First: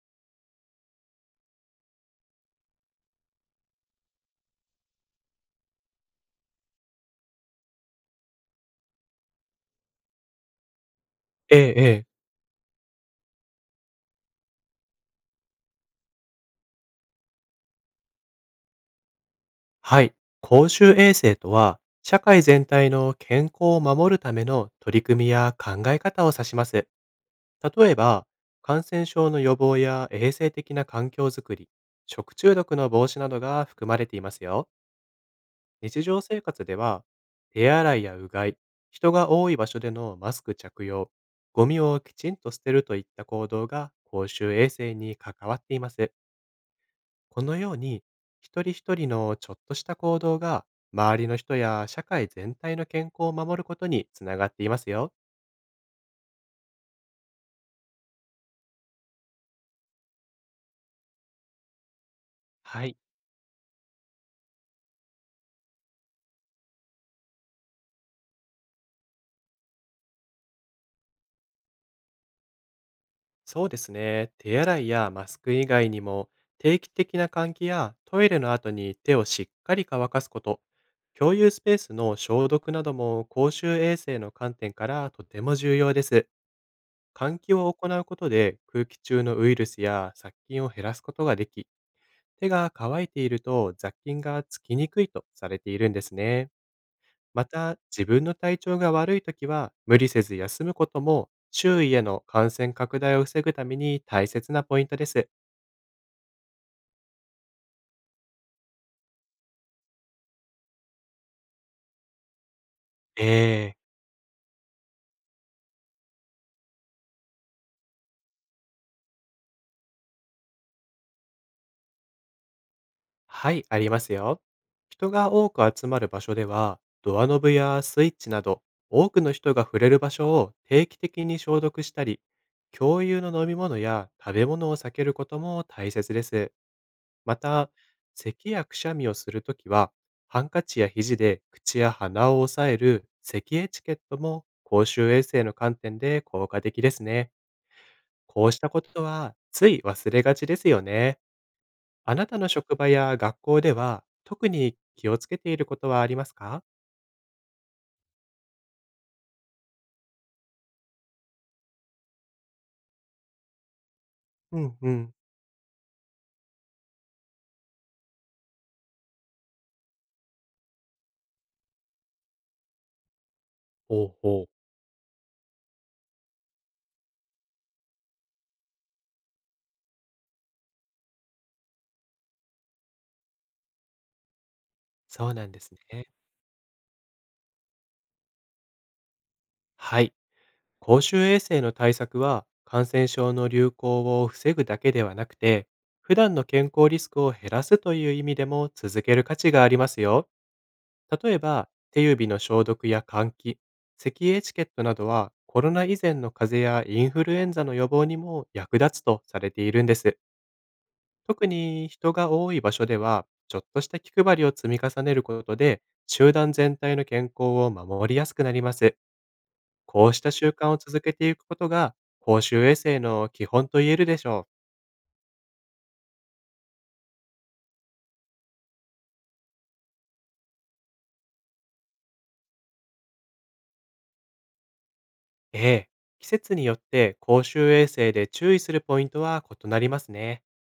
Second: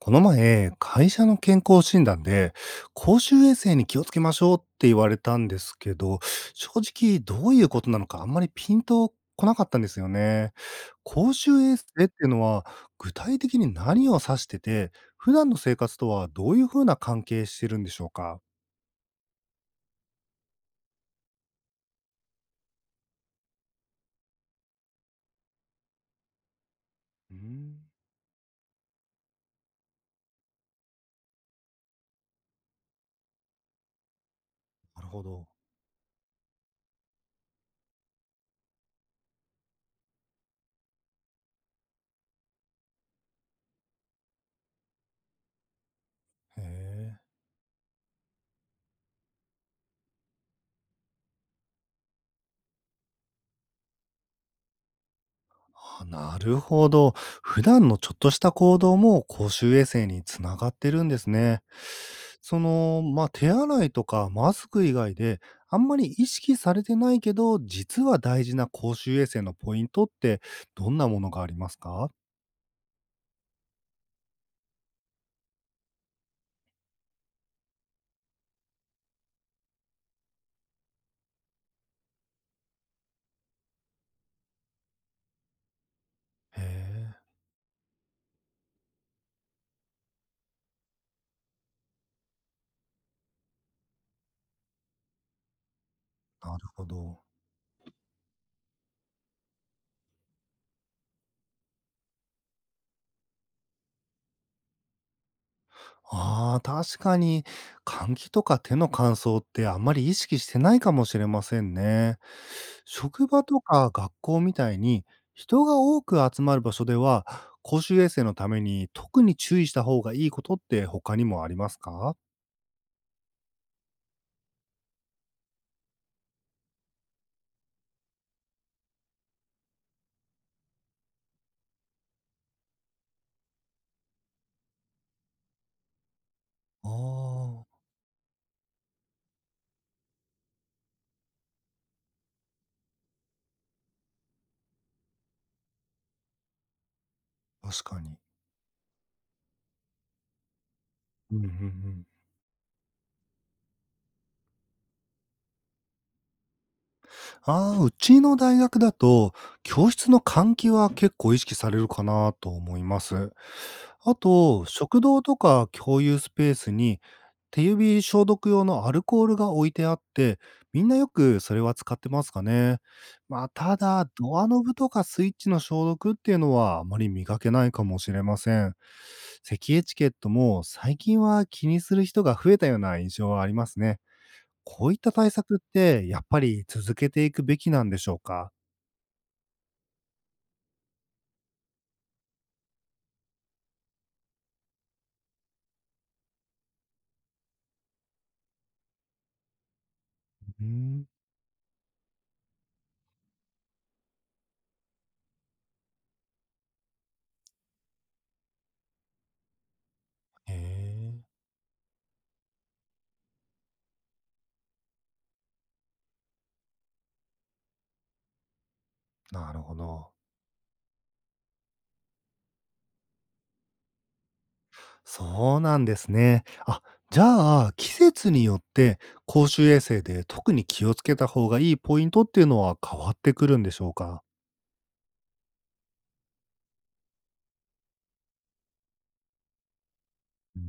この前、会社の健康診断で、公衆衛生に気をつけましょうって言われたんですけど、正直どういうことなのかあんまりピンとこなかったんですよね。公え衆え衛生ええ。っていうのは、具体的に何を指してて、普段の生活とはどういうふうな関係してるんでしょうか。はい。公衆衛生とは、社会全体の健康を守るための取り組みや考え方を指します。うーん、例えば、感染症の予防や衛生的な環境づくり、食中毒の防止などが含まれていますよ。なるほど。日常生活では、手洗いやうがい、人が多い場所でのマスク着用、ゴミをきちんと捨てるといった行動が公衆衛生に関わっています。へえ。このように、一人一人のちょっとした行動が、周りの人や社会全体の健康を守ることにつながっていますよ。あ、なるほど。普段のちょっとした行動も公衆衛生につながってるんですね。そはい。の、まあ、手洗いとかマスク以外で、あんまり意識されてないけど、実は大事な公衆衛生のポイントってどんなものがありますか？そうですね。手洗いやマスク以外にも、定期的な換気やトイレの後に手をしっかり乾かすこと、共有スペースの消毒なども公衆衛生の観点からとても重要です。へえ、換気を行うことで空気中のウイルスや殺菌を減らすことができ、手が乾いていると雑菌がつきにくいとされているんですね。なるほど。また、自分の体調が悪いときは、無理せず休むことも、周囲への感染拡大を防ぐために大切なポイントです。ああ、確かに、換気とか手の乾燥ってあんまり意識してないかもしれませんね。職場とええ。か学校みたいに人が多く集まる場所では、公衆衛生のために特に注意した方がいいことって他にもありますか。はい、ありますよ。人が多く集まる場所では、ドアノブやスイッチなど、多くの人が触れる場所を定期的に消毒したり、共有の飲み物や食べ物を避けることも大切です。あまた、咳やくしゃみをするときは、ハンカチや肘で口や鼻を押さえる咳エチケットも公衆衛生の観点で効果的ですね。あ、確かに。こうしたことはつい忘れがちですよね。うんうんうん。あなたの職場や学校では特に気をつけていることはありますか？ああ、うちの大学だと、教室の換気は結構意識されるかなと思います。あうと、んう食ん。堂とか共有スペースに手指消毒用のアルコールが置いてあって、みんなよくそれは使ってますかね。まあ、ただ、ほうドほアう。ノブとかスイッチの消毒っていうのはあまり見かけないかもしれません。咳エチケットも最近は気にする人が増えたような印象はありますね。こういったそ対うなん策っですね。てやっぱり続けていくべきなんでしょうか。はい。公衆衛生の対策は感染症の流行を防ぐだけではなくて、普段の健康リスクを減らすという意味でも続ける価値がありますよ。うん、例えば、手指の消毒や換気、咳エチケットなどはコロナ以前の風邪やインフルエンザの予防にも役立つとされているんです。へえ、特に、人が多い場所ではちょっとした気配りを積み重ねることで、集団全体の健康を守りやすくなります。なるほこど。うした習慣を続けていくことが、公衆衛生の基本と言えるでしょう。そうなんですね。あ、じゃあ、季節によって公衆衛生で特に気をつけた方がいいポイントっていうのは変わってくるんでしょうか？ええ、季節によって公衆衛生で注意するポイントは異なりますね。うー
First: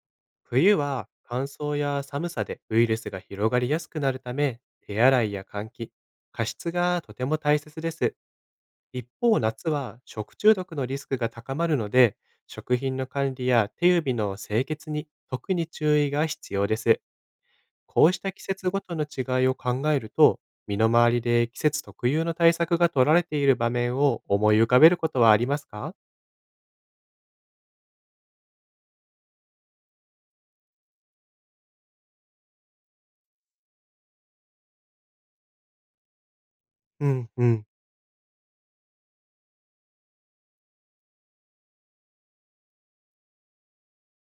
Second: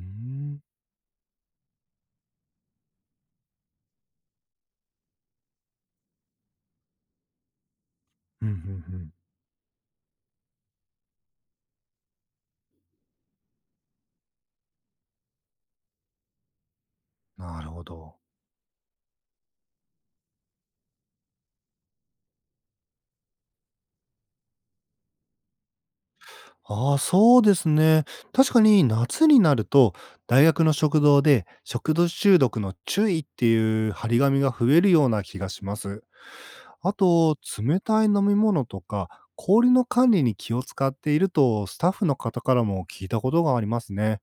ん。冬は乾燥や寒さでウイルスが広がりやすくなるため、手洗いや換気、加湿がとても大切です。うんうんう一ん。方、夏は食中毒のリスクが高まるので、食品の管理や手指の清潔に特に注意が必要です。なるほこうど。した季節ごとの違いを考えると、身の回りで季節特有の対策が取られている場面を思い浮かべることはありますか？ああ、そうですね。確かに夏になると、大学の食堂で食堂中毒の注意っていう張り紙が増えるような気がします。あうんと、うん。冷たい飲み物とか、氷の管理に気を使っていると、スタッフの方からも聞いたことがありますね。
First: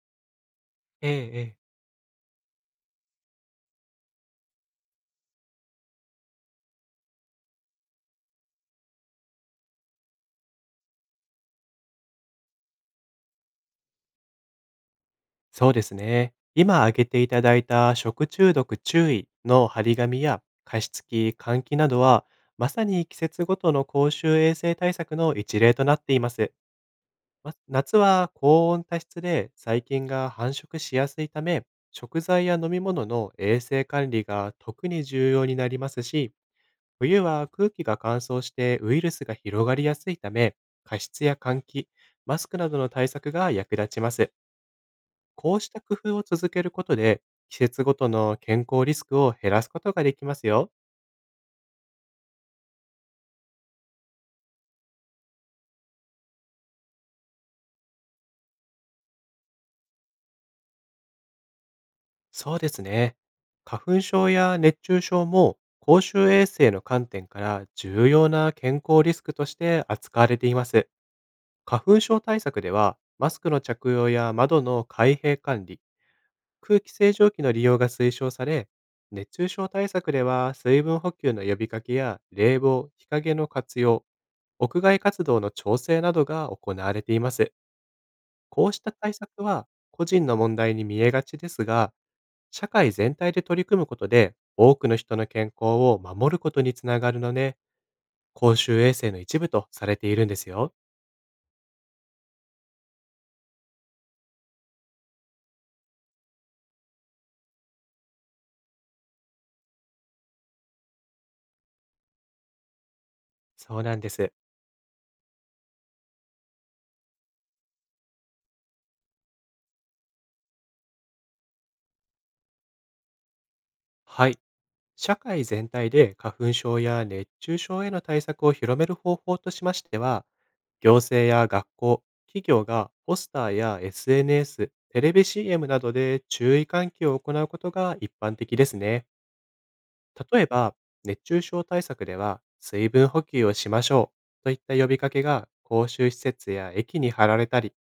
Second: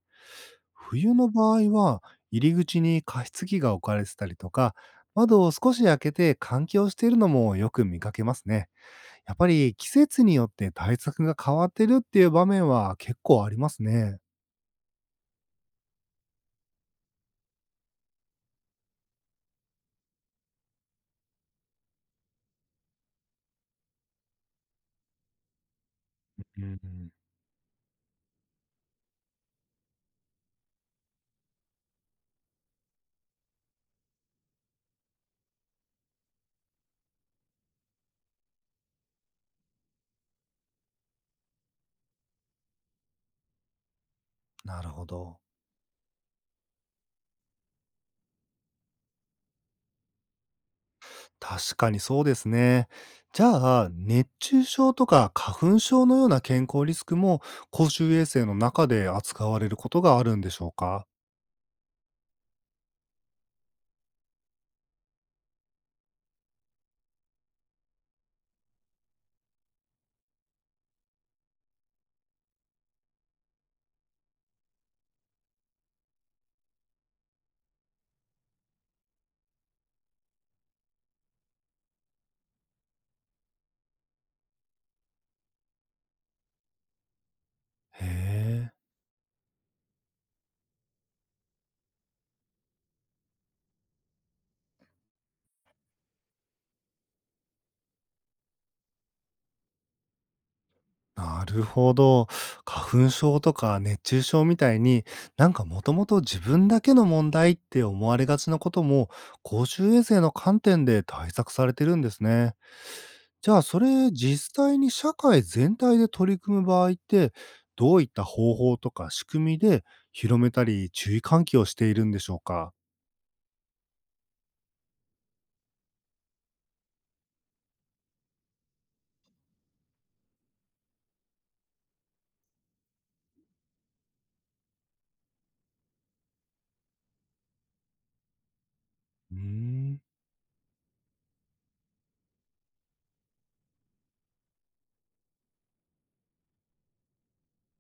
ええ、冬のえ場え。合は、入り口に加湿器が置かれてたりとか、窓を少し開けて換気をしているのもよく見かけますね。やっぱり季節によって対策が変わってるっていう場面は結構ありますね。そうですね。今挙げていただいた食中毒注意の張り紙や加湿器、換気などは、まさに季節ごとの公衆衛生対策の一例となっています。うんうん。ま、夏は高温多湿で細菌が繁殖しやすいため、食材や飲み物の衛生管理が特に重要になりますし、冬は空気が乾燥してウイルスが広がりやすいため、加湿や換気、マスクなどの対策が役立ちます。なるほど。こうした工夫を続けることで、季節ごとの健康リスクを減らすことができますよ。確かにそうですね。じゃあ、熱中症とか花粉症のような健康リスクも公衆衛生の中で扱われることがあるんでしょうか。そうですね。花粉症や熱中症も公衆衛生の観点から重要な健康リスクとして扱われています。花粉症対策では、マスクの着用や窓の開閉管理、空気清浄機の利用が推奨され、熱中症対策では水分補給の呼びかけや冷房、日陰の活用、屋外活動の調整などが行われています。へこえ。うした対策は個人の問題に見えがちですが、社会全体で取り組むことで、多くの人の健康を守ることにつながるのね。公衆衛生の一部とされているんですよ。なるほど。花粉症とか熱中症みたいになんかもともと自分だけの問題って思われがちなことも公衆衛生の観点で対策されてるんですね。じゃあ、そそうなんでれ、す。実際に社会全体で取り組む場合って、どういった方法とか仕組みで広めたり、注意喚起をしているんでしょうか？はい。社会全体で花粉症や熱中症への対策を広める方法としましては、行政や学校、企業がポスターや SNS、テレビ CM などで注意喚起を行うことが一般的ですね。うーん。例えば、熱中症対策では、水分補給をしましょうといった呼びかけが公衆施設や駅に貼られたり、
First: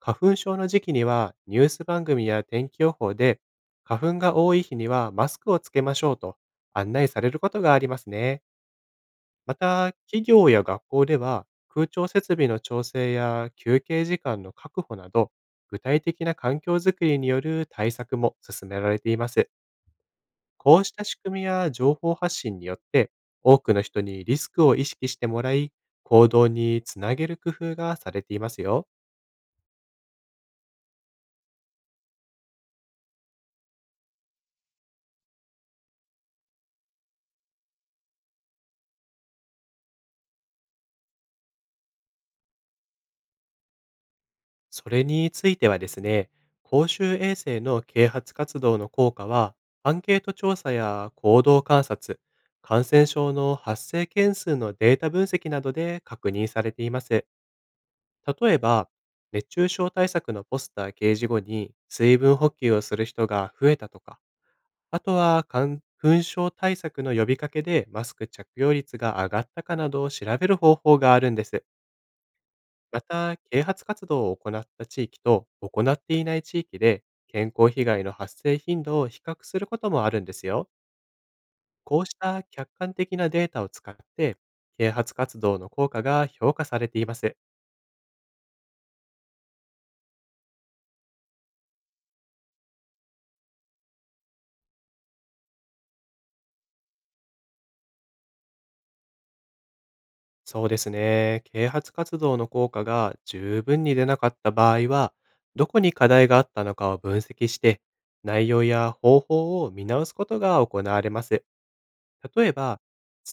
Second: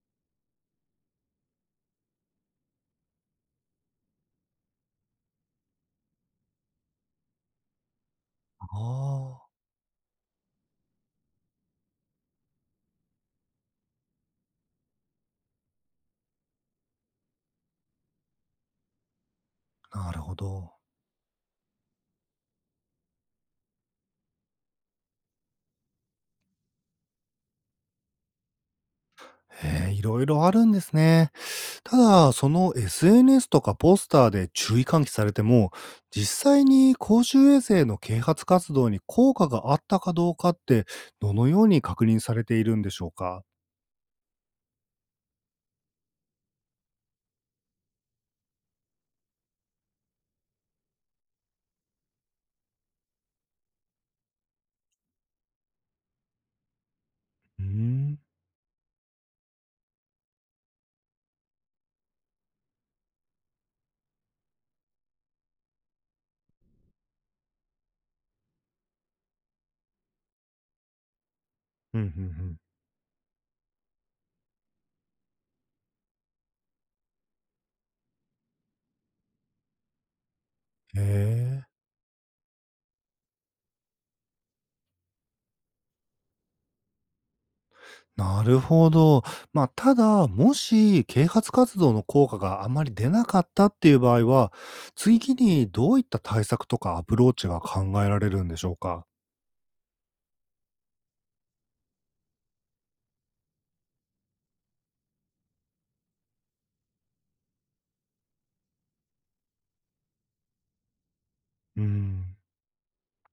花粉症の時期にはニュース番組や天気予報で、花粉が多い日にはマスクをつけましょうと案内されることがありますね。あまた、企業や学校では、空調設備の調整や休憩時間の確保など、具体的な環境づくりによる対策も進められています。あ、なるほど。こうした仕組みや情報発信によって、多くの人にリスクを意識してもらい、行動につなげる工夫がされていますよ。へえ、いろいろあるんですね。ただ、その SNS とかポスターで注意喚起されても、実際に公衆衛生の啓発活動に効果があったかどうかって、どのように確認されているんでしょうか？それについてはですね、公衆衛生の啓発活動の効果は、アンケート調査や行動観察、感染症の発生件数のデータ分析などで確認されています。うーん、例えば、熱中症対策のポスター掲示後に水分補給をする人が増えたとか、あとは、感染症対策の呼びかけでマスク着用率が上がったかなどを調べる方法があるんです。うんうんうん。また、啓発活動を行った地域と行っていない地域で健康被害の発生頻度を比較することもあるんですよ。へえ。こうした客観的なデータを使って、啓発活動の効果が評価されています。なるほど。まあ、ただ、もし啓発活動の効果があまり出なかったっていう場合は、次にどういった対策とかアプローチが考えられるんでしょうか？そうですね。啓発活動の効果が十分に出なかった場合は、どこに課題があったのかを分析して、内容や方法を見直すことが行われます。うん。例えば、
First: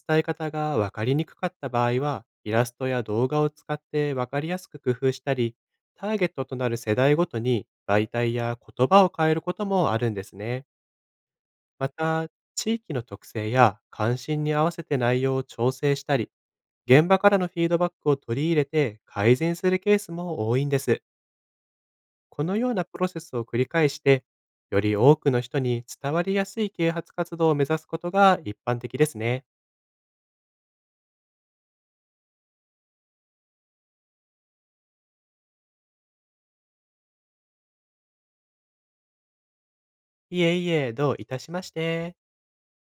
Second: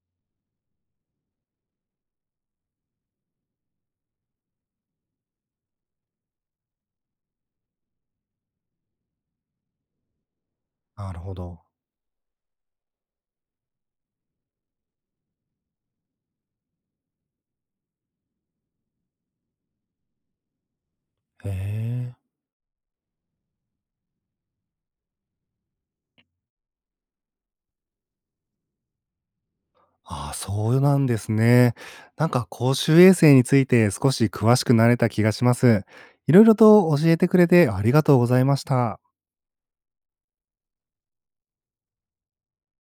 伝え方が分かりにくかった場合は、イラストや動画を使って分かりやすく工夫したり、ターゲットとなる世代ごとに媒体や言葉を変えることもあるんですね。なるほど。また、地域の特性や関心に合わせて内容を調整したり、現場からのフィードバックを取り入れて改善するケースも多いんです。へえ。このようなプロセスを繰り返して、より多くの人に伝わりやすい啓発活動を目指すことが一般的ですね。ああ、そうなんですね。なんか公衆衛生について少し詳しくなれた気がします。いろいろと教えてくれてありがとうございました。いえいえ、どういたしまして。